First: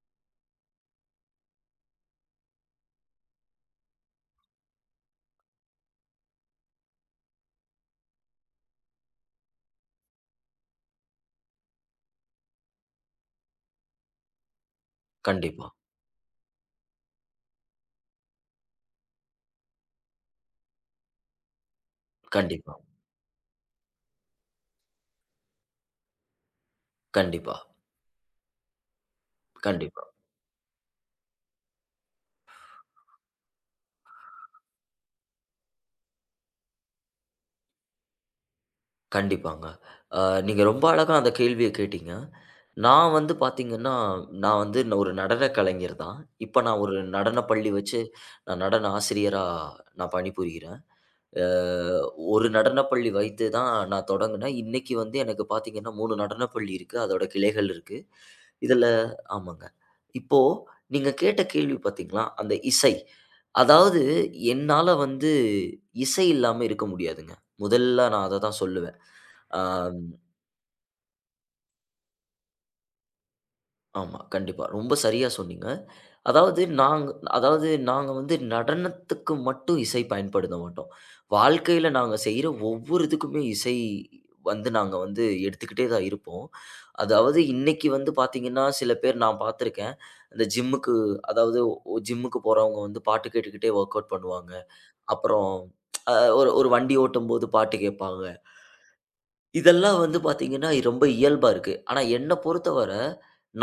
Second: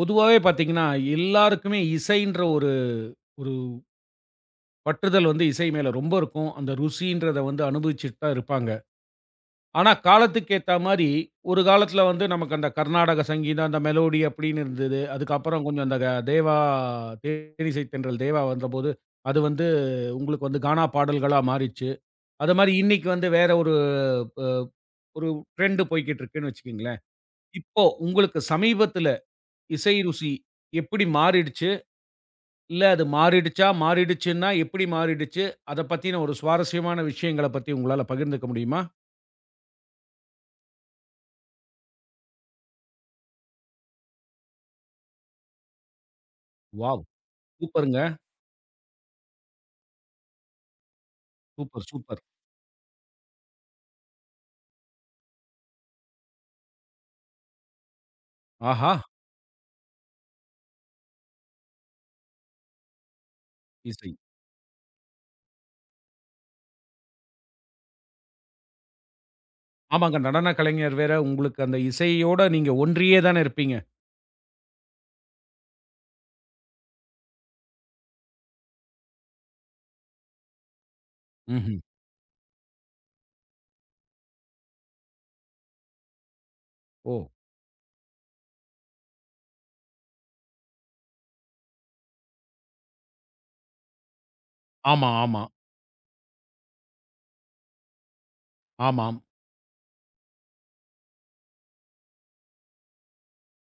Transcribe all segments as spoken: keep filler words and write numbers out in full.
பொதுவாவே பார்த்தீங்கன்னா, எல்லாருக்குமே இசைன்ற ஒரு ஒரு பற்றுதல் வந்து இசை மேல ரொம்ப இருக்கும். அந்த ருசின்றத வந்து அனுபவிச்சுட்டு தான் இருப்பாங்க. ஆனா, காலத்துக்கு ஏத்தா மாரி, ஒரு காலத்துல வந்து நமக்கு அந்த கர்நாடக சங்கீதம், அந்த மெலோடி அப்படின்னு இருந்தது. அதுக்கப்புறம் கண்டிப்பா, கொஞ்சம் அந்த க தேவா தேனிசை தென்றல் தேவா வந்தபோது, அது வந்து உங்களுக்கு வந்து கானா பாடல்களா மாறிச்சு. அது மாரி கண்டிப்பா, இன்னைக்கு வந்து வேற ஒரு ப ஒரு ட்ரெண்ட் போய்க்கிட்டு இருக்குன்னு வச்சுக்கங்களேன். கண்டிப்பா, இப்போ உங்களுக்கு சமீபத்துல இசை கண்டிப்பா, ருசி எப்படி மாறிடுச்சு? இல்ல அது மாறிடுச்சா? மாறிடுச்சுன்னா எப்படி மாறிடுச்சு? அத பத்தின ஒரு சுவாரஸ்யமான விஷயங்கள பத்தி உங்களால பகிர்ந்துக்க முடியுமா? கண்டிப்பாங்க. அ நீங்க ரொம்ப அழகா அந்த கேள்விய கேட்டீங்க. நான் வந்து பார்த்தீங்கன்னா, நான் வந்து ந- ஒரு நடன கலைஞர் தான். இப்ப நான் ஒரு வாவ்! நடன பள்ளி சூப்பருங்க. வச்சு, நான் நடன ஆசிரியரா நான் பணிபுரிகிறேன். அ சூப்பர், சூப்பர். ஒரு நடன பள்ளி வைத்து தான் நான் தொடங்குனேன். இன்னைக்கு வந்து எனக்கு பார்த்தீங்கன்னா மூன்று நடன பள்ளி இருக்கு. அதோட கிளைகள் இருக்கு. இதுல ஆஹா! ஆமாங்க. இப்போ நீங்க கேட்ட கேள்வி பார்த்தீங்களா, அந்த இசை. அதாவது இசை. என்னால வந்து இசை இல்லாம இருக்க முடியாதுங்க. முதல்ல நான் அததான் சொல்லுவேன். ஆ. ஆமாங்க. நடன கலைஞர் வேற, உங்களுக்கு அந்த இசையோட நீங்க ஒன்றியே தானே இருப்பீங்க. ஆமா. கண்டிப்பா. ரொம்ப சரியா சொன்னீங்க. அதாவது நாங்க அதாவது நாங்க வந்து நடனத்துக்கு மட்டும் இசை பயன்படுத்த மாட்டோம். ம்ஹ்ம். வாழ்க்கையில நாங்க செய்ற ஒவ்வொரு இதுக்குமே இசை வந்து நாங்க வந்து எடுத்துக்கிட்டே தான் இருப்போம். ஓ! அதாவது இன்னைக்கு வந்து பார்த்தீங்கன்னா, சில பேர் நான் பார்த்துருக்கேன். இந்த ஜிம்முக்கு அதாவது ஒ ஜிம்முக்கு போறவங்க வந்து பாட்டு கேட்டுக்கிட்டே வொர்க் அவுட் பண்ணுவாங்க. ஆமா, ஆமா. அப்புறம் அ ஒரு ஒரு வண்டி ஓட்டும்போது பாட்டு கேட்பாங்க. ஆமாம். இதெல்லாம் வந்து பார்த்தீங்கன்னா, ரொம்ப இயல்பா இருக்கு. ஆனா என்ன பொறுத்தவர,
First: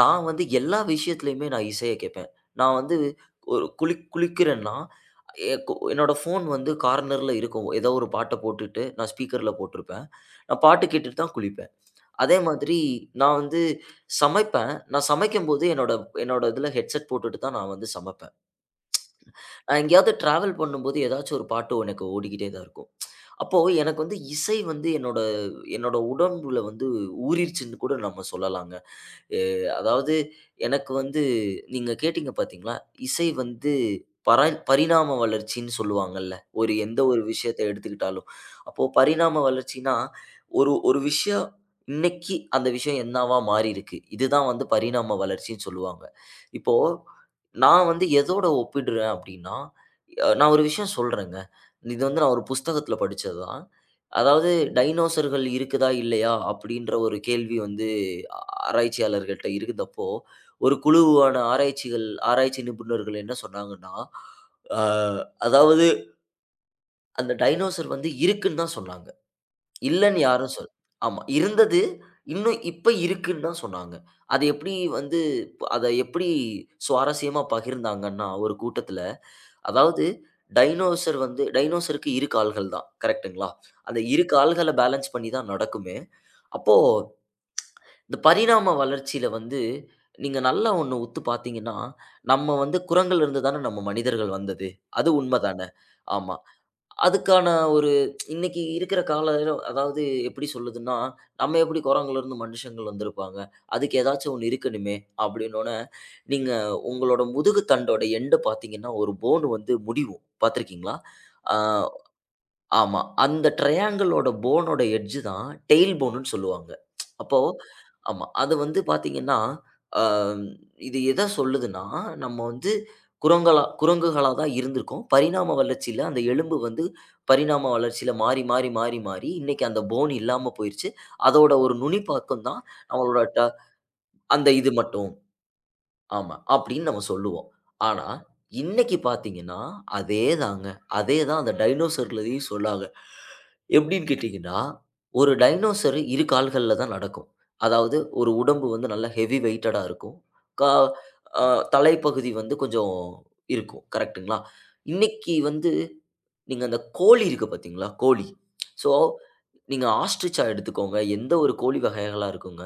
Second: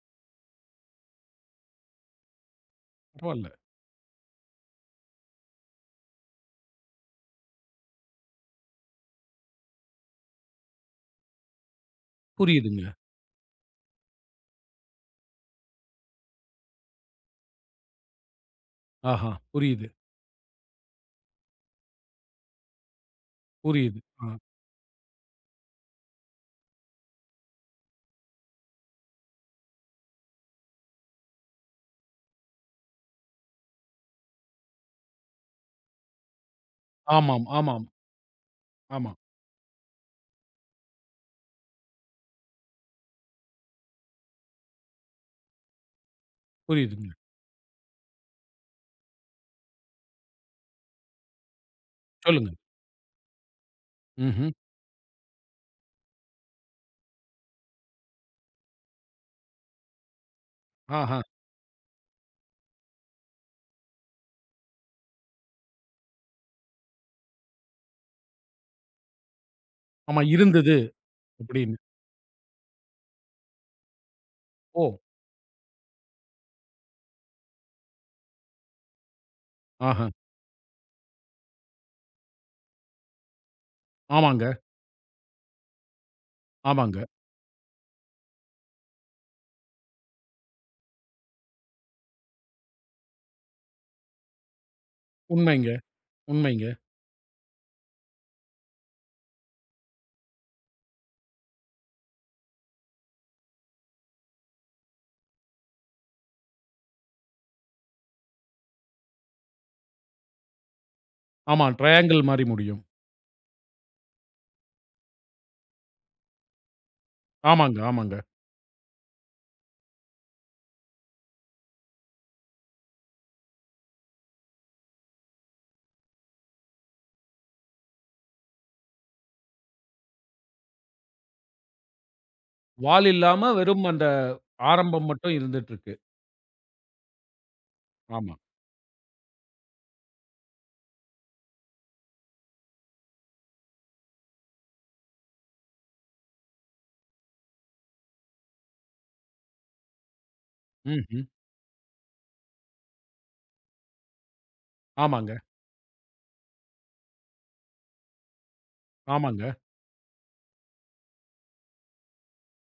நான் வந்து எல்லா விஷயத்திலயுமே நான் இசைய கேட்பேன். நான் வந்து பரவால்ல. ஒரு குளி குளிக்கிறேன்னா, எ கு என்னோட ஃபோன் வந்து கார்னர்ல இருக்கும். ஏதோ ஒரு பாட்ட போட்டுட்டு, நான் ஸ்பீக்கர்ல போட்டிருப்பேன். நான் பாட்டு கேட்டுட்டு தான் குளிப்பேன். அதே மாதிரி புரியுதுங்க. நான் வந்து சமைப்பேன். நான் சமைக்கும்போது என்னோட என்னோட இதில ஹெட்செட் போட்டுட்டு தான் நான் வந்து சமைப்பேன். ஆஹா! நான் புரியுது, எங்கேயாவது ட்ராவல் பண்ணும்போது ஏதாச்சும் ஒரு பாட்டு எனக்கு ஓடிக்கிட்டே தான் இருக்கும். அப்போ எனக்கு புரியுது. வந்து ஆ. இசை வந்து என்னோட என்னோட உடம்புல வந்து ஊறிருச்சுன்னு கூட நம்ம சொல்லலாங்க. எ அதாவது எனக்கு வந்து நீங்க கேட்டீங்க பார்த்தீங்களா? இசை வந்து பரன் பரிணாம வளர்ச்சின்னு சொல்லுவாங்கல்ல. ஒரு எந்த ஒரு ஆமாம், விஷயத்த ஆமாம், எடுத்துக்கிட்டாலும். அப்போ ஆமா. பரிணாம வளர்ச்சின்னா, ஒரு ஒரு விஷயம் இன்னைக்கு அந்த விஷயம் என்னவா மாறியிருக்கு. இதுதான் வந்து பரிணாம வளர்ச்சின்னு சொல்லுவாங்க. இப்போ புரியுதுங்க. நான் வந்து எதோட ஒப்பிடுறேன் அப்படின்னா, அ நான் ஒரு விஷயம் சொல்றேங்க. இது வந்து நான் ஒரு சொல்லுங்க. புஸ்தகத்தில படிச்சது தான். அதாவது ம்ஹ்ம். டைனோசர்கள் இருக்குதா, இல்லையா அப்படின்ற ஒரு கேள்வி வந்து ஆ ஆராய்ச்சியாளர்கள்ட்ட இருந்தப்போ, ஒரு ஆஹா! குழுவான ஆராய்ச்சிகள் ஆராய்ச்சி நிபுணர்கள் என்ன சொன்னாங்கன்னா, அ அதாவது அந்த டைனோசர் வந்து இருக்குன்னு தான் சொன்னாங்க. இல்லன்னு ஆமா, யாரும் சொல் இருந்தது ஆமா. அப்படின்னு. இருந்தது. இன்னும் இப்ப இருக்குன்னு தான் சொன்னாங்க. அது எப்படி ஓ! வந்து அத எப்படி சுவாரஸ்யமா பகிர்ந்தாங்கன்னா, ஒரு கூட்டத்தில அதாவது ஆஹா! டைனோசர் வந்து டைனோசருக்கு இரு கால்கள் தான். கரெக்ட்டுங்களா? அந்த இரு ஆமாங்க, கால்கள பேலன்ஸ் பண்ணி தான் நடக்குமே. அப்போ ஆமாங்க. இந்த பரிணாம வளர்ச்சியில வந்து நீங்க நல்லா ஒண்ணு உத்து பார்த்தீங்கன்னா, நம்ம வந்து குரங்கிலிருந்து தான நம்ம மனிதர்கள் வந்தது. அது உண்ம தான? உண்மைங்க, ஆமா. உண்மைங்க. அதுக்கான ஒரு இன்னைக்கு இருக்கிற காலம் அதாவது எப்படி சொல்லுதுன்னா, நம்ம எப்படி குரங்குலருந்து மனுஷங்கள் வந்திருப்பாங்க. அதுக்கு ஏதாச்சும் ஒண்ணு இருக்கணுமே அப்படின்னோனே, நீங்க உங்களோட முதுகு தண்டோட எண்ட் பார்த்தீங்கன்னா, ஒரு போன் வந்து முடிவும். பார்த்துருக்கீங்களா? ஆ. ஆமா. ட்ரையாங்கிள் மாரி முடியும். ஆமா. அந்த ட்ரையாங்கிளோட போனோட எட்ஜ் தான் டெயில் போனுன்னு சொல்லுவாங்க. அப்போ ஆமாங்க, ஆமாங்க. ஆமா. அது வந்து பார்த்தீங்கன்னா, அ இது எத சொல்லுதுன்னா, நம்ம வந்து குரங்களா குரங்குகளா தான் இருந்திருக்கோம். பரிணாம வளர்ச்சியில அந்த எலும்பு வந்து பரிணாம வளர்ச்சியில மாறி, மாறி, மாறி, மாறி இன்னைக்கு அந்த போன் இல்லாம போயிருச்சு. அதோட ஒரு நுனிப்பாக்கம் தான் வால் நம்மளோட ட இல்லாம வெறும் அந்த அந்த இது ஆரம்பம் மட்டும். மட்டும் இருந்துட்டுருக்கு. ஆமா. அப்படின்னு நம்ம சொல்லுவோம். ஆனா, ஆமா. இன்னைக்கு பார்த்தீங்கன்னா, அதேதாங்க. அதேதான் அந்த டைனோசர்லயும் சொன்னாங்க. எப்படின்னு கேட்டீங்கன்னா, ஒரு டைனோசர் இரு கால்கள்ல தான் நடக்கும். அதாவது ஒரு உடம்பு வந்து நல்லா ஹெவி வெயிட்டடா இருக்கும். கா ம்ஹ்ம். அ தலைப்பகுதி வந்து கொஞ்சம் இருக்கும். கரெக்ட்டுங்களா? ஆமாங்க, இன்னைக்கு வந்து நீங்க அந்த கோழி இருக்கு பார்த்தீங்களா? கோழி. ஸோ, ஆமாங்க, நீங்க ஆஸ்ட்ரிச்சா எடுத்துக்கோங்க. எந்த ஒரு கோழி வகைகளா இருக்குங்க.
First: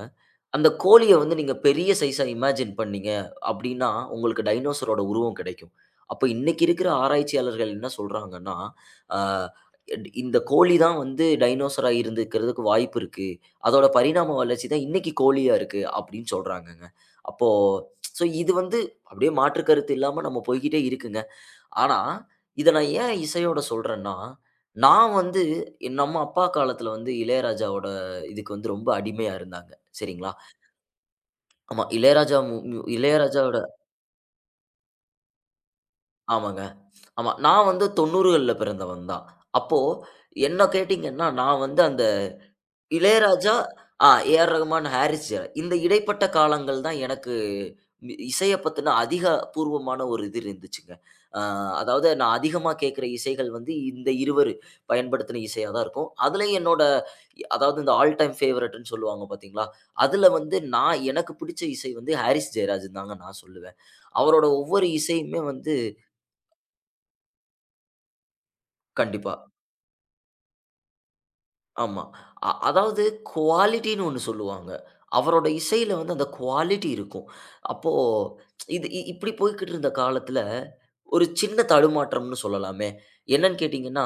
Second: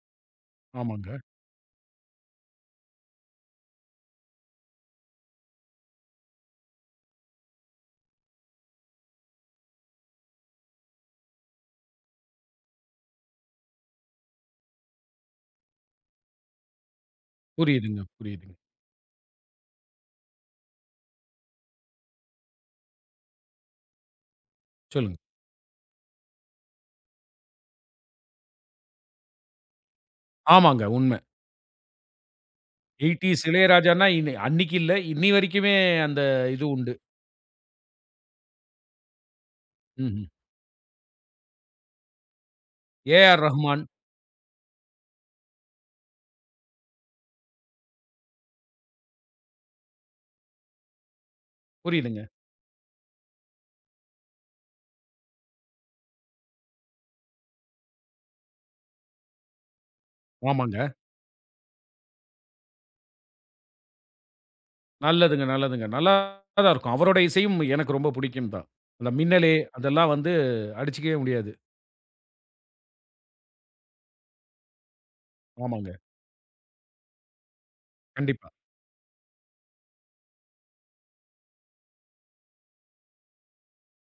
அந்த ஆமாங்க. கோழிய வந்து நீங்க பெரிய சைஸா இமேஜின் பண்ணீங்க அப்டின்னா, உங்களுக்கு டைனோசரோட உருவம் கிடைக்கும். அப்ப இன்னைக்கு இருக்கிற ஆராய்ச்சியாளர்கள் என்ன சொல்றாங்கன்னா, ஆ எட் இந்த கோழி தான் வந்து டைனோசரா இருந்துக்கிறதுக்கு வாய்ப்பு இருக்கு. அதோட பரிணாம வளர்ச்சி தான் இன்னைக்கு கோழியா இருக்கு அப்டின்னு சொல்றாங்கங்க. அப்போ புரியுதுங்க, ஸோ இது புரியுதுங்க. வந்து அப்டியே மாற்று கருத்து இல்லாம நம்ம போய்க்கிட்டே இருக்குங்க. ஆனா, இத நான் ஏன் இசையோட சொல்றேன்னா, நான் சொல்லுங்க. வந்து என் நம்ம அப்பா காலத்துல வந்து இளையராஜாவோட இதுக்கு வந்து ரொம்ப அடிமையா இருந்தாங்க. சரிங்களா? ஆமாங்க உண்ம. ஆமா. இளையராஜா மு மு எய்ட்டீஸ் இளையராஜாவோட இளையராஜான்னா இன்ன அன்னைக்கு இல்ல, இன்னி வரைக்குமே அந்த ஆமாங்க. இது உண்டு. ஆமா. நான் வந்து தொண்ணூறுகள்ல பிறந்தவன் தான். அப்போ ம்ஹ்ம். என்ன கேட்டீங்கன்னா, நான் வந்து அந்த ஏ.ஆர். இளையராஜா, ரஹ்மான். ஆ ஏ.ஆர். ரகுமான், ஹாரிஸ் ஜெயராஜ். இந்த இடைப்பட்ட காலங்கள் தான் எனக்கு மி இசைய பத்தின அதிகாபூர்வமான ஒரு இது இருந்துச்சுங்க. அ அதாவது புரியுதுங்க. நான் அதிகமா கேட்கிற இசைகள் வந்து இந்த இருவரு பயன்படுத்தின இசையா தான் இருக்கும். அதுலயும் என்னோட இ- அதாவது இந்த ஆல் டைம் ஃபேவரைட்ன்னு சொல்லுவாங்க பார்த்தீங்களா, அதுல வந்து ஆமாங்க. நான் எனக்கு பிடிச்ச இசை வந்து ஹாரிஸ் ஜெயராஜ்ன்னு தாங்க நான் சொல்லுவேன். அவரோட ஒவ்வொரு இசையுமே நல்லதுங்க, வந்து நல்லதுங்க. நல்லா தான் இருக்கும். அவரோட இசையும் எனக்கு ரொம்ப பிடிக்கும் தான். அந்த கண்டிப்பா. மின்னலே அதெல்லாம் வந்து அடிச்சுக்கவே முடியாது. ஆமா. அ அதாவது குவாலிட்டின்னு ஒண்ணு சொல்லுவாங்க. அவரோட ஆமாங்க. இசையில வந்து அந்த குவாலிட்டி இருக்கும். அப்போ கண்டிப்பா. இது இ இப்படி போய்க்கிட்டு இருந்த காலத்தில, ஒரு சின்ன தடுமாற்றம்னு சொல்லலாமே. என்னன்னு கேட்டீங்கன்னா,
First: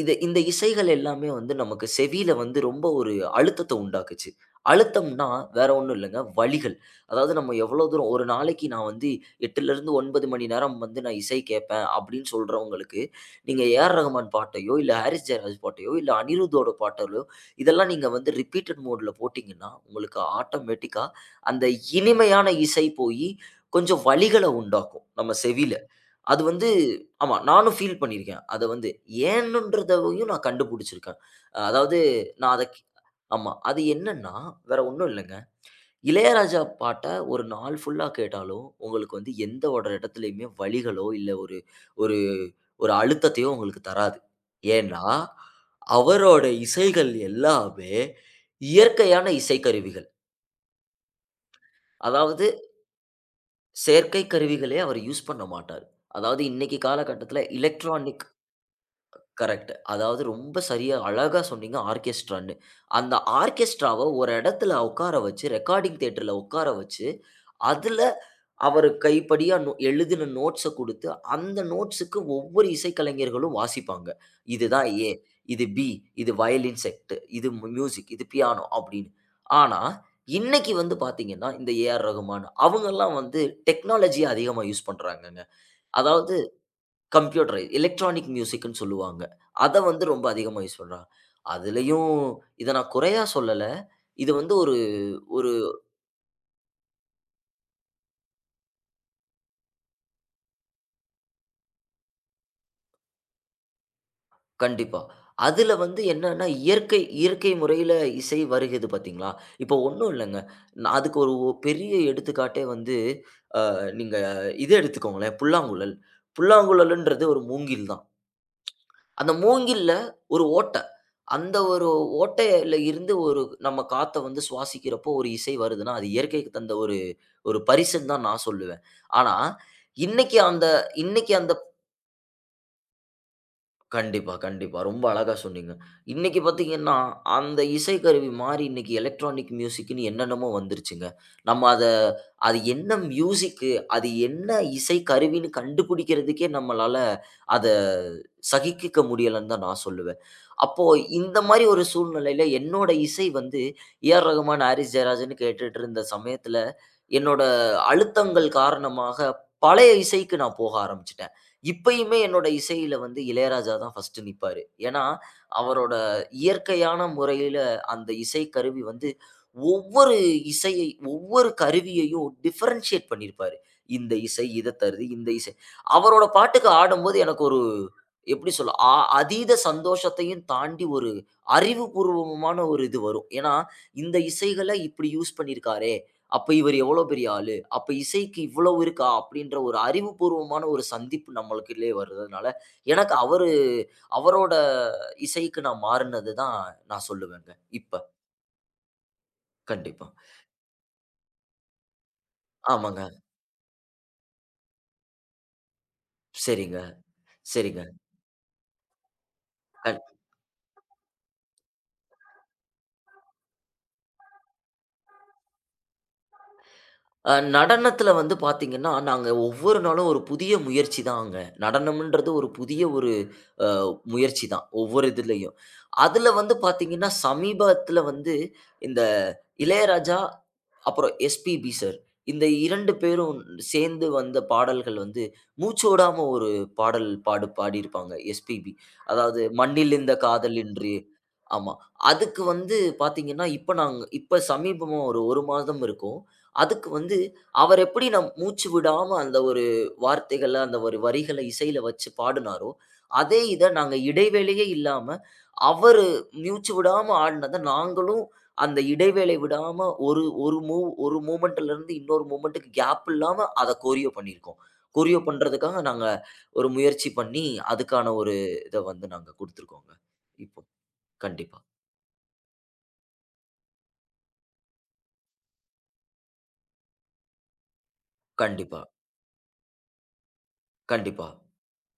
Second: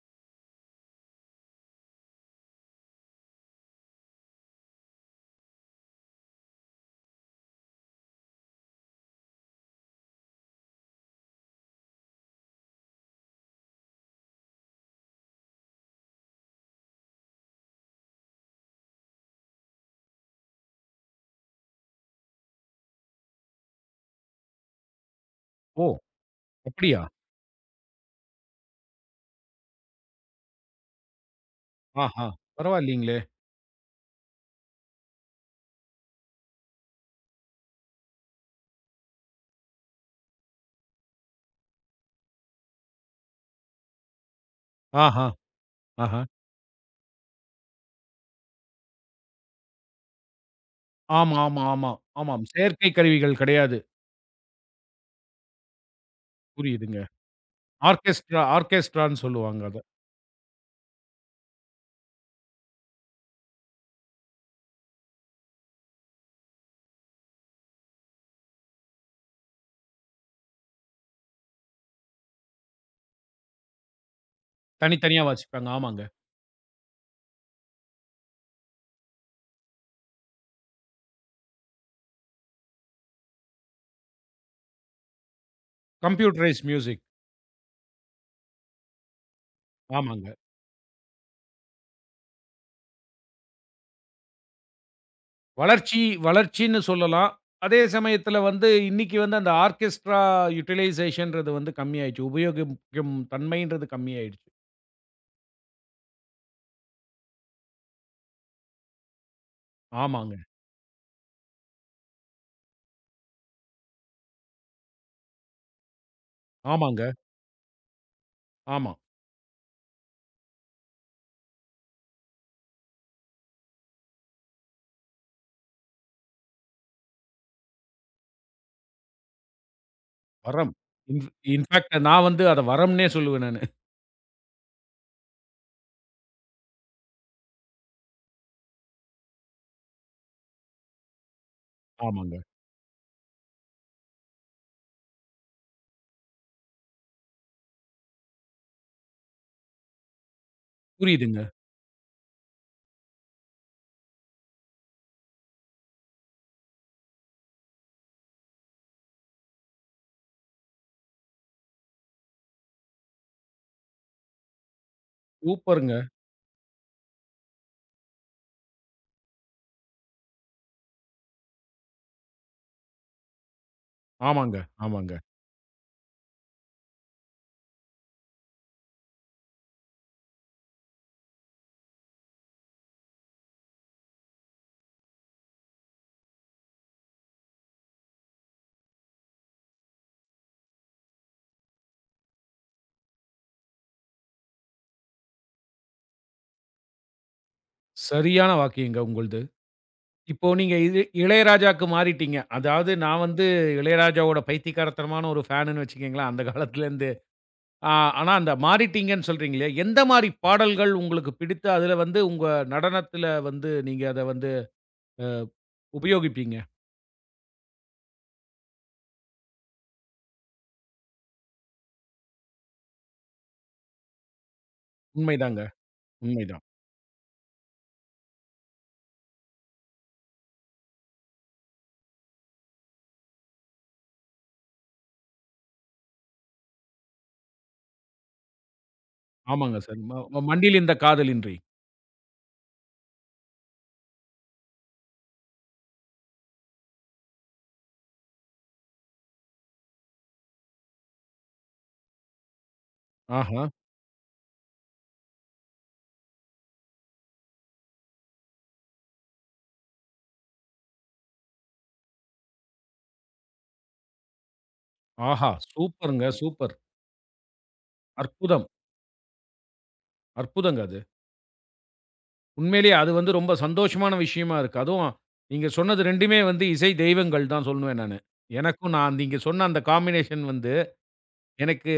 இது இந்த இசைகள் எல்லாமே வந்து நமக்கு செவியில வந்து ரொம்ப ஒரு அழுத்தத்த உண்டாக்குச்சு. அழுத்தம்ன்னா வேற ஒண்ணும் இல்லங்க. வலிகள். அதாவது நம்ம எவ்வளோ தூரம் ஒரு நாளைக்கு நான் வந்து எட்டிலிருந்து ஒன்பது மணி நேரம் வந்து நான் இசை கேட்பேன் அப்படின்னு சொல்றவங்களுக்கு, நீங்க ஏஆர் ரஹ்மான் பாட்டையோ, இல்ல ஹாரிஸ் ஜெயராஜ் பாட்டையோ, இல்ல அனிருத்தோட பாட்டாலோ இதெல்லாம் நீங்க வந்து ரிப்பீட்டட் மோடுல போட்டீங்கன்னா, உங்களுக்கு ஆட்டோமேட்டிக்கா அந்த இனிமையான இசை போயி கொஞ்சம் வலிகள உண்டாக்கும் நம்ம செவியில. ஓ! அது வந்து அப்படியா? ஆமா, நானும் ஃபீல் பண்ணியிருக்கேன். அத வந்து ஏன்னுன்றதையும் நான் கண்டுபிடிச்சிருக்கேன். அஹ் அதாவது ஆஹா! நான் அத க் பரவாயில்லைங்களே! ஆமா. அது என்னன்னா, வேற ஒண்ணும் இல்லங்க. இளையராஜா பாட்ட ஒரு நாள் ஃபுல்லா கேட்டாலும், உங்களுக்கு வந்து எந்த ஒரு இடத்துலயுமே வலிகளோ, இல்ல ஒரு ஒரு ஒரு அழுத்தத்தையோ உங்களுக்கு தராது. ஏன்னா, ஆஹா! ஆஹா. அவரோட இசைகள் எல்லாமே இயற்கையான இசைக்கருவிகள். ஆமா, ஆமா, ஆமா. ஆமாம். அதாவது, செயற்கை கருவிகள் கிடையாது. செயற்கை கருவிகளே அவர் யூஸ் பண்ண மாட்டாரு. அதாவது இன்னைக்கு புரியுதுங்க. காலகட்டத்தில எலக்ட்ரானிக் ஆர்கெஸ்ட்ரா ஆர்கெஸ்ட்ரான்னு சொல்லுவாங்க கரெக்ட். அத. அதாவது ரொம்ப சரியா, அழகா சொன்னீங்க ஆர்கெஸ்ட்ரான்னு. அந்த ஆர்கெஸ்ட்ராவ ஒரு இடத்துல உட்கார வச்சு, ரெக்கார்டிங் தியேட்டர்ல உட்கார வச்சு, அதுல அவரு கைப்படியா நோ எழுதின நோட்ஸ குடுத்து, அந்த நோட்ஸுக்கு ஒவ்வொரு இசைக்கலைஞர்களும் வாசிப்பாங்க. இதுதான் ஏ, தனித்தனியா இது வாசிப்பாங்க. பி, ஆமாங்க. இது வயலின் செக்ட், இது மியூசிக், இது பியானோ அப்படின்னு. ஆனா, இன்னைக்கு வந்து பார்த்தீங்கன்னா, இந்த ஏ.ஆர். ரகுமான் அவங்கலாம் வந்து டெக்னாலஜிய அதிகமா யூஸ் பண்றாங்கங்க. அதாவது கம்ப்யூட்டரைஸ்ட் மியூசிக். கம்ப்யூட்டரைஸ் எலக்ட்ரானிக் மியூசிக்ன்னு சொல்லுவாங்க. அத வந்து ரொம்ப ஆமாங்க. அதிகமா யூஸ் பண்றாங்க. அதுலயும் இத நான் குறையா சொல்லல. இது வந்து ஒரு ஒரு வளர்ச்சி வளர்ச்சின்னு சொல்லலாம். அதே சமயத்தில வந்து இன்னைக்கு வந்து அந்த ஆர்கெஸ்ட்ரா யுட்டிலைசேஷன்றது வந்து கம்மியாயிடுச்சு. உபயோகிக்கும் தன்மைன்றது கம்மியாயிடுச்சு. கண்டிப்பா. அதுல வந்து என்னன்னா இயற்கை இயற்கை முறையில இசை வருகுது பார்த்தீங்களா? இப்போ ஒண்ணும் ஆமாங்க, இல்லங்க. நான் அதுக்கு ஒரு ஒ- பெரிய எடுத்துக்காட்டே வந்து அ நீங்க இது எடுத்துக்கோங்களேன் புல்லாங்குழல். ஆமாங்க, புல்லாங்குழல்ன்றது ஒரு மூங்கில் தான். ஆமா. அந்த மூங்கில்ல ஒரு ஓட்ட அந்த ஒரு ஓட்டையில இருந்து ஒரு நம்ம காத்த வந்து சுவாசிக்கிறப்போ ஒரு இசை வருதுன்னா, அது இயற்கைக்கு தந்த ஒரு ஒரு பரிசுன்னு தான் நான் சொல்லுவேன். ஆனா, இன்னைக்கு அந்த வரம். இன் இன்னைக்கு அந்த இன்ஃபாக்ட் நான் வந்து அத வரம்ன்னே சொல்லுவேன் நானு. கண்டிப்பா, கண்டிப்பா. ரொம்ப அழகா சொன்னீங்க. இன்னைக்கு பார்த்தீங்கன்னா, அந்த இசைக்கருவி மாறி இன்னைக்கு எலக்ட்ரானிக் மியூசிக்ன்னு என்னென்னமோ வந்துருச்சுங்க. நம்ம அத ஆமாங்க. அது என்ன மியூசிக்கு, அது என்ன இசைக்கருவின்னு கண்டுபிடிக்கிறதுக்கே நம்மளால அத சகிக்க முடியலன்னு தான் நான் சொல்லுவேன். அப்போ இந்த புரியுதுங்க. மாரி ஒரு சூழ்நிலையில என்னோட இசை வந்து ஏஆர் ரகுமான், ஹாரிஸ் ஜெயராஜன்னு கேட்டுட்டு இருந்த சமயத்துல, என்னோட அழுத்தங்கள் காரணமாக பழைய இசைக்கு நான் போக ஆரம்பிச்சுட்டேன். இப்பயுமே என்னோட இசையில வந்து இளையராஜா தான் ஃபர்ஸ்ட்டு நிப்பாரு. ஏன்னா, அவரோட சூப்பருங்க. இயற்கையான முறையில அந்த இசை கருவி வந்து ஒவ்வொரு இசையை, ஒவ்வொரு கருவியையும் டிஃபரன்ஷியேட் பண்ணியிருப்பாரு. இந்த இசை ஆமாங்க, இத தருது, ஆமாங்க. இந்த இசை அவரோட பாட்டுக்கு ஆடும்போது எனக்கு ஒரு எப்படி சொல்ல? அ அதீத சந்தோஷத்தையும் தாண்டி ஒரு அறிவுபூர்வமான ஒரு இது வரும். ஏன்னா, இந்த இசைகள இப்படி யூஸ் பண்ணியிருக்காரே! அப்ப இவர் எவ்வளோ பெரிய ஆளு? அப்ப இசைக்கு இவ்வளவு இருக்கா? அப்படின்ற ஒரு அறிவுபூர்வமான ஒரு சந்திப்பு நம்மளுக்குள்ளே வர்றதுனால, எனக்கு அவரு அவரோட இசைக்கு நான் மாறுனது தான் நான் சொல்லுவேங்க. இப்ப. சரியான வாக்கியங்க உங்கள்து. கண்டிப்பா. இப்போ நீங்க இது இளையராஜாக்கு மாறிட்டீங்க. அதாவது ஆமாங்க. நான் வந்து இளையராஜாவோட பைத்தியக்காரத்தனமான ஒரு ஃபேனுன்னு வச்சுக்கங்களேன். அந்த சரிங்க, காலத்துலேருந்து. சரிங்க. ஆ ஆனா அந்த மாறிட்டீங்கன்னு சொல்றீங்களே, கண் எந்த மாரி பாடல்கள் உங்களுக்கு பிடித்து, அதில வந்து உங்க நடனத்தில வந்து நீங்க அத வந்து உபயோகிப்பீங்க? அ நடனத்தில வந்து பார்த்தீங்கன்னா, நாங்க ஒவ்வொரு நாளும் ஒரு புதிய முயற்சி தாங்க. நடனம்ன்றது ஒரு புதிய ஒரு அ முயற்சி தான். ஒவ்வொரு இதுலயும். உண்மைதாங்க. அதுல வந்து உண்மைதான். பார்த்தீங்கன்னா, சமீபத்தில வந்து இந்த இளையராஜா அப்புறம் எஸ்பிபி சார். இந்த இரண்டு பேரும் சேர்ந்து வந்த பாடல்கள் வந்து மூச்சோடாம ஒரு பாடல் பாடு பாடியிருப்பாங்க எஸ்பிபி. அதாவது ஆமாங்க மண்ணில் சார். இந்த ம ம காதல் இன்றே மண்டியிலிருந்த காதலின்றி. ஆமா. அதுக்கு வந்து பார்த்தீங்கன்னா, இப்ப நாங்க இப்ப சமீபமா ஒரு 1 மாதம் இருக்கும். அதுக்கு வந்து அவர் எப்படி நம் மூச்சு விடாம அந்த ஒரு வார்த்தைகள, அந்த ஒரு வரிகள இசையில வச்சு பாடுனாரோ, அதே ஆஹா! இத நாங்க இடைவேளையே இல்லாம அவரு மூச்சு விடாம ஆடினத நாங்களும் அந்த இடைவேளை விடாம ஒரு ஒரு மூவ் ஒரு மூவ்மெண்ட்ல இருந்து இன்னொரு மூவ்மெண்ட்க்கு கேப் இல்லாம அத கோரியோ பண்ணியிருக்கோம். கோரியோ ஆஹா! பண்றதுக்காக நாங்க சூப்பருங்க. ஒரு சூப்பர். முயற்சி பண்ணி, அதுக்கான ஒரு அற்புதம். இத வந்து நாங்க குடுத்துருக்கோங்க. இப்போ அற்புதங்க அது. கண்டிப்பா, உண்மையிலேயே அது வந்து ரொம்ப சந்தோஷமான விஷயமா இருக்கு. அதுவும் நீங்க சொன்னது ரெண்டுமே வந்து இசை தெய்வங்கள் தான் சொல்லுவேன் நானு. கண்டிப்பா, எனக்கும் நான் நீங்க சொன்ன அந்த காம்பினேஷன் வந்து, கண்டிப்பா, எனக்கு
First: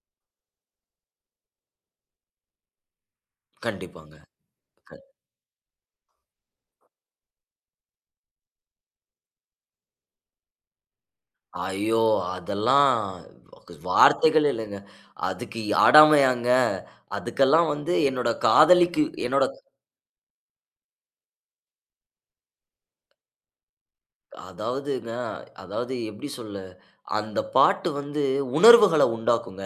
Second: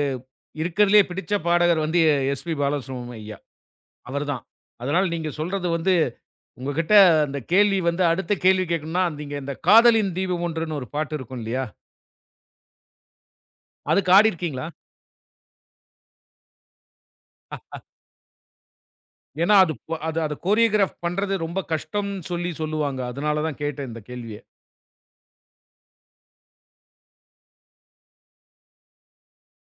இருக்கிறதிலேயே பிடிச்ச பாடகர் வந்து எஸ்பி பாலசுப்ரமணியம் ஐயா. கண்டிப்பாங்க. அவர் தான். க அதனால நீங்க சொல்றது வந்து உங்ககிட்ட அந்த கேள்வி வந்து அடுத்த கேள்வி கேட்கணும்னா, நீங்க இந்த காதலின் தீபம் ஒன்றுன்னு ஒரு பாட்டு இருக்கும் இல்லையா? ஐயோ! அதெல்லாம் அதுக்கு வார்த்தைகள் ஆடியிருக்கீங்களா? இல்லங்க. அதுக்கு ஆடாமையாங்க. அதுக்கெல்லாம் வந்து என்னோட காதலிக்கு என்னோட ஏன்னா அது ப- அது அத கோரியோகிராஃப் பண்றது ரொம்ப கஷ்டம்னு சொல்லி சொல்லுவாங்க. அதனால தான் கேட்டேன் இந்த கேள்விய. அதாவதுங்க அதாவது எப்படி சொல்ல அந்த பாட்டு வந்து உணர்வுகள உண்டாக்குங்க.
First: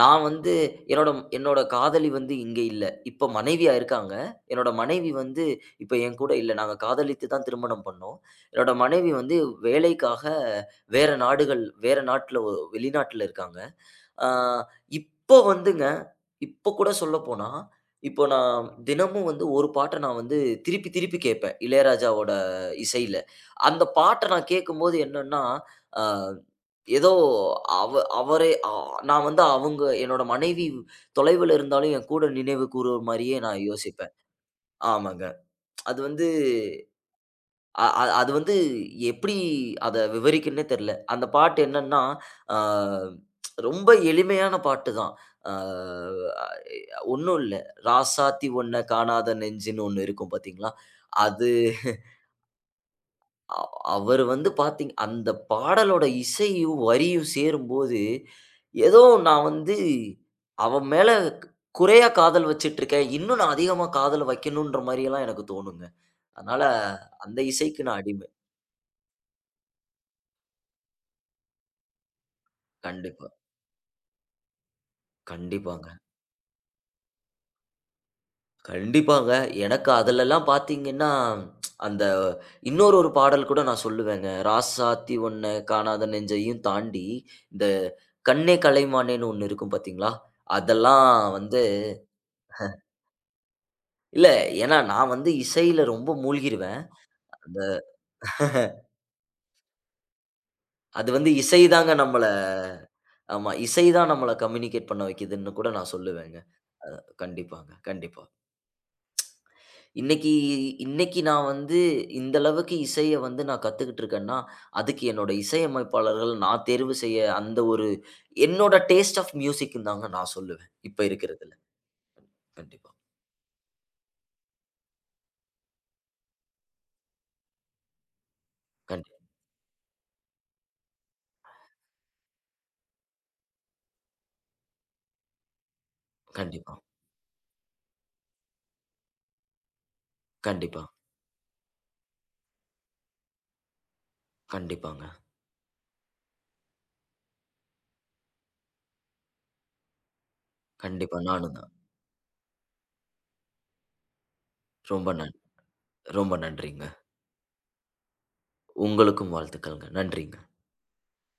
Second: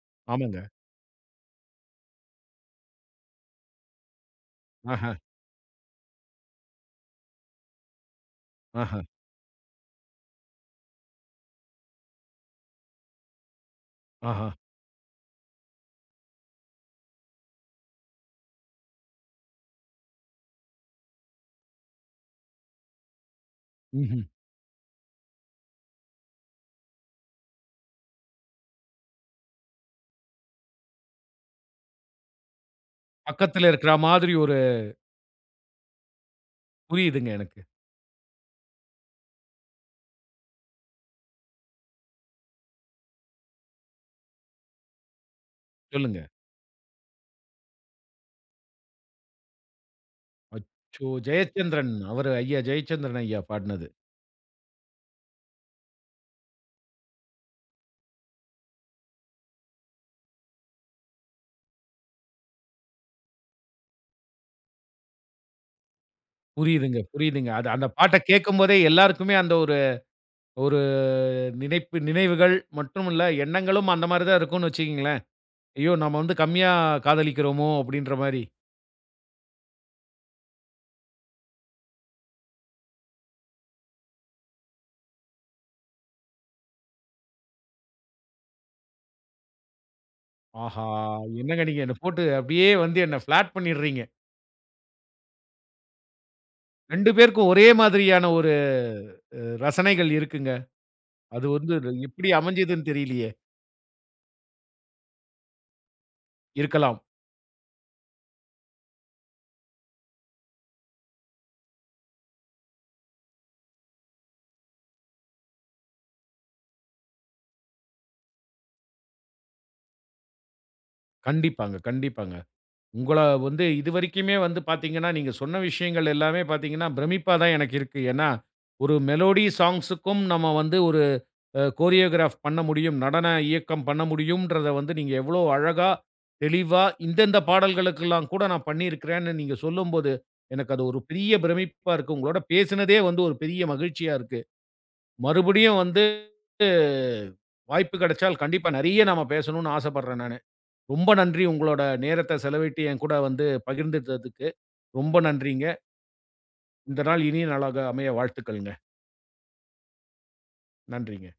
நான் வந்து ஆமாங்க. என்னோட என்னோட காதலி வந்து இங்க இல்ல. இப்ப மனைவியா இருக்காங்க. என்னோட மனைவி ஆஹ, வந்து இப்ப என் கூட இல்ல. நாங்க காதலித்து தான் திருமணம் பண்ணோம். என்னோட ஆஹ, மனைவி வந்து வேலைக்காக வேற நாடுகள் வேற நாட்ல வெளிநாட்ல இருக்காங்க. ஆ ஆஹ. இப்போ வந்துங்க, இப்போ கூட சொல்லப்போனா, இப்போ நான் தினமும் வந்து ஒரு பாட்ட நான் வந்து திருப்பி திருப்பி கேட்பேன். இளையராஜாவோட இசையில. அந்த ம்ஹ்ம். பாட்ட நான் கேட்கும்போது என்னன்னா, ஆ ஏதோ அவ அவரே அ நான் வந்து அவங்க என்னோட மனைவி தொலைவுல இருந்தாலும் என் கூட நினைவு கூர்ற மாரியே நான் பக்கத்துல இருக்கிற யோசிப்பேன். மாதிரி ஒரு ஆமாங்க. அது வந்து புரியுதுங்க எனக்கு. அ அ அது வந்து எப்படி அத விவரிக்கன்னே தெரியல. அந்த பாட்டு என்னன்னா, ஆ ரொம்ப எளிமையான பாட்டு தான். ஆ சொல்லுங்க. ஒண்ணும் இல்ல. "ராசாத்தி ஒன்ன காணாத நெஞ்சுன்னு" ஒண்ணு இருக்கும் பார்த்தீங்களா? அச்சோ! அது ஜெயச்சந்திரன். அவரு ஐயா ஜெயச்சந்திரன் ஐயா அ பாடுனது. அவரு வந்து பார்த்தீங் அந்த பாடலோட இசையும், வரியும் சேரும்போது, ஏதோ நான் வந்து அவன் மேல கு- குறையா காதல் வச்சுட்டுருக்கேன். இன்னும் நான் அதிகமா காதல் வைக்கணுன்ற மாரியெல்லாம் எனக்கு தோணுங்க. அதனால புரியுதுங்க, அந்த புரியுதுங்க. அது இசைக்கு அந்த நான் பாட்ட அடிமை. கேட்கும்போதே எல்லாருக்குமே அந்த ஒரு ஒரு நினைப்பு நினைவுகள் மற்றும் இல்ல கண்டிப்பா. எண்ணங்களும் அந்த மாரி தான் இருக்கும்னு வச்சுக்கங்களேன். கண்டிப்பாங்க. ஐயோ! நம்ம வந்து கம்மியா காதலிக்கிறோமோ! அப்பிடின்ற மாரி. கண்டிப்பாங்க. எனக்கு அதுலலாம் பார்த்தீங்கன்னா, அந்த இன்னொரு ஒரு பாடல் கூட நான் சொல்லுவேங்க. "ராசாத்தி ஒன்ன காணாத நெஞ்சையும் தாண்டி" இந்த "கண்ணே கலைமானேன்னு" ஒண்ணு இருக்கும் பார்த்தீங்களா? ஆஹா! அதெல்லாம் வந்து என்னங்க நீங்க என்ன போட்டு அப்பிடியே வந்து என்ன ஃப்ளாட் பண்ணிட்றீங்க. இல்ல ஏன்னா நான் வந்து இசையில ரொம்ப மூழ்கிருவேன். ரெண்டு பேருக்கும் அந்த ஒரே மாதிரியான ஒரு அ ரசனைகள் இருக்குங்க. அது வந்து அது இசை வந்து தாங்க நம்மள எப்பிடி அமைஞ்சதுன்னு தெரியலயே! ஆமா. இசை தான் நம்மள கம்யூனிகேட் பண்ண வைக்குதுன்னு கூட நான் சொல்லுவேங்க. இருக்கலாம். கண்டிப்பாங்க, கண்டிப்பா. இன்னைக்கு இன்னைக்கு நான் வந்து இந்த அளவுக்கு இசைய வந்து நான் கத்துக்கிட்டு இருக்கேன்னா, அதுக்கு என்னோட இசையமைப்பாளர்கள் நான் தேர்வு செய்ய அந்த ஒரு என்னோட டேஸ்ட் ஆஃப் மியூசிக்ன்னு தாங்க நான் சொல்லுவேன். இப்ப இருக்கிறதுல. கண்டிப்பாங்க, கண்டிப்பாங்க. கண்டிப்பா. உங்கள வந்து இதுவரைக்குமே வந்து பார்த்தீங்கன்னா, நீங்க சொன்ன விஷயங்கள் எல்லாமே பார்த்தீங்கன்னா, பிரமிப்பா தான் எனக்கு இருக்கு. ஏன்னா, ஒரு கண்டி மெலோடி சாங்ஸுக்கும் நம்ம வந்து ஒரு அ கோரியோகிராஃப் பண்ண முடியும். நடன இயக்கம் பண்ண முடியும்ன்றத வந்து நீங்க எவ்வளோ அழகா, கண்டிப்பா. தெளிவா இந்தந்த பாடல்களுக்கெல்லாம் கூட நான் பண்ணியிருக்கிறேன்னு நீங்க சொல்லும்போது, எனக்கு கண்டிப்பா. அது ஒரு பெரிய பிரமிப்பா இருக்கு. உங்களோட பேசினதே வந்து ஒரு பெரிய மகிழ்ச்சியா இருக்கு. கண்டிப்பாங்க. மறுபடியும் வந்து அஹ், வாய்ப்பு கிடைச்சால் கண்டிப்பா நெறைய நாம பேசணும்னு ஆசைப்படுறேன் நானு. ரொம்ப கண்டிப்பா. நன்றி நானும் தான். உங்களோட நேரத்த செலவிட்டு என் கூட வந்து பகிர்ந்துட்டதுக்கு. ரொம்ப ரொம்ப நன் நன்றிங்க. ரொம்ப நன்றிங்க. இந்த நாள் இனிய நாளாக அமைய வாழ்த்துக்கள்ங்க. உங்களுக்கும் வாழ்த்துக்கள்ங்க. நன்றிங்க. நன்றிங்க.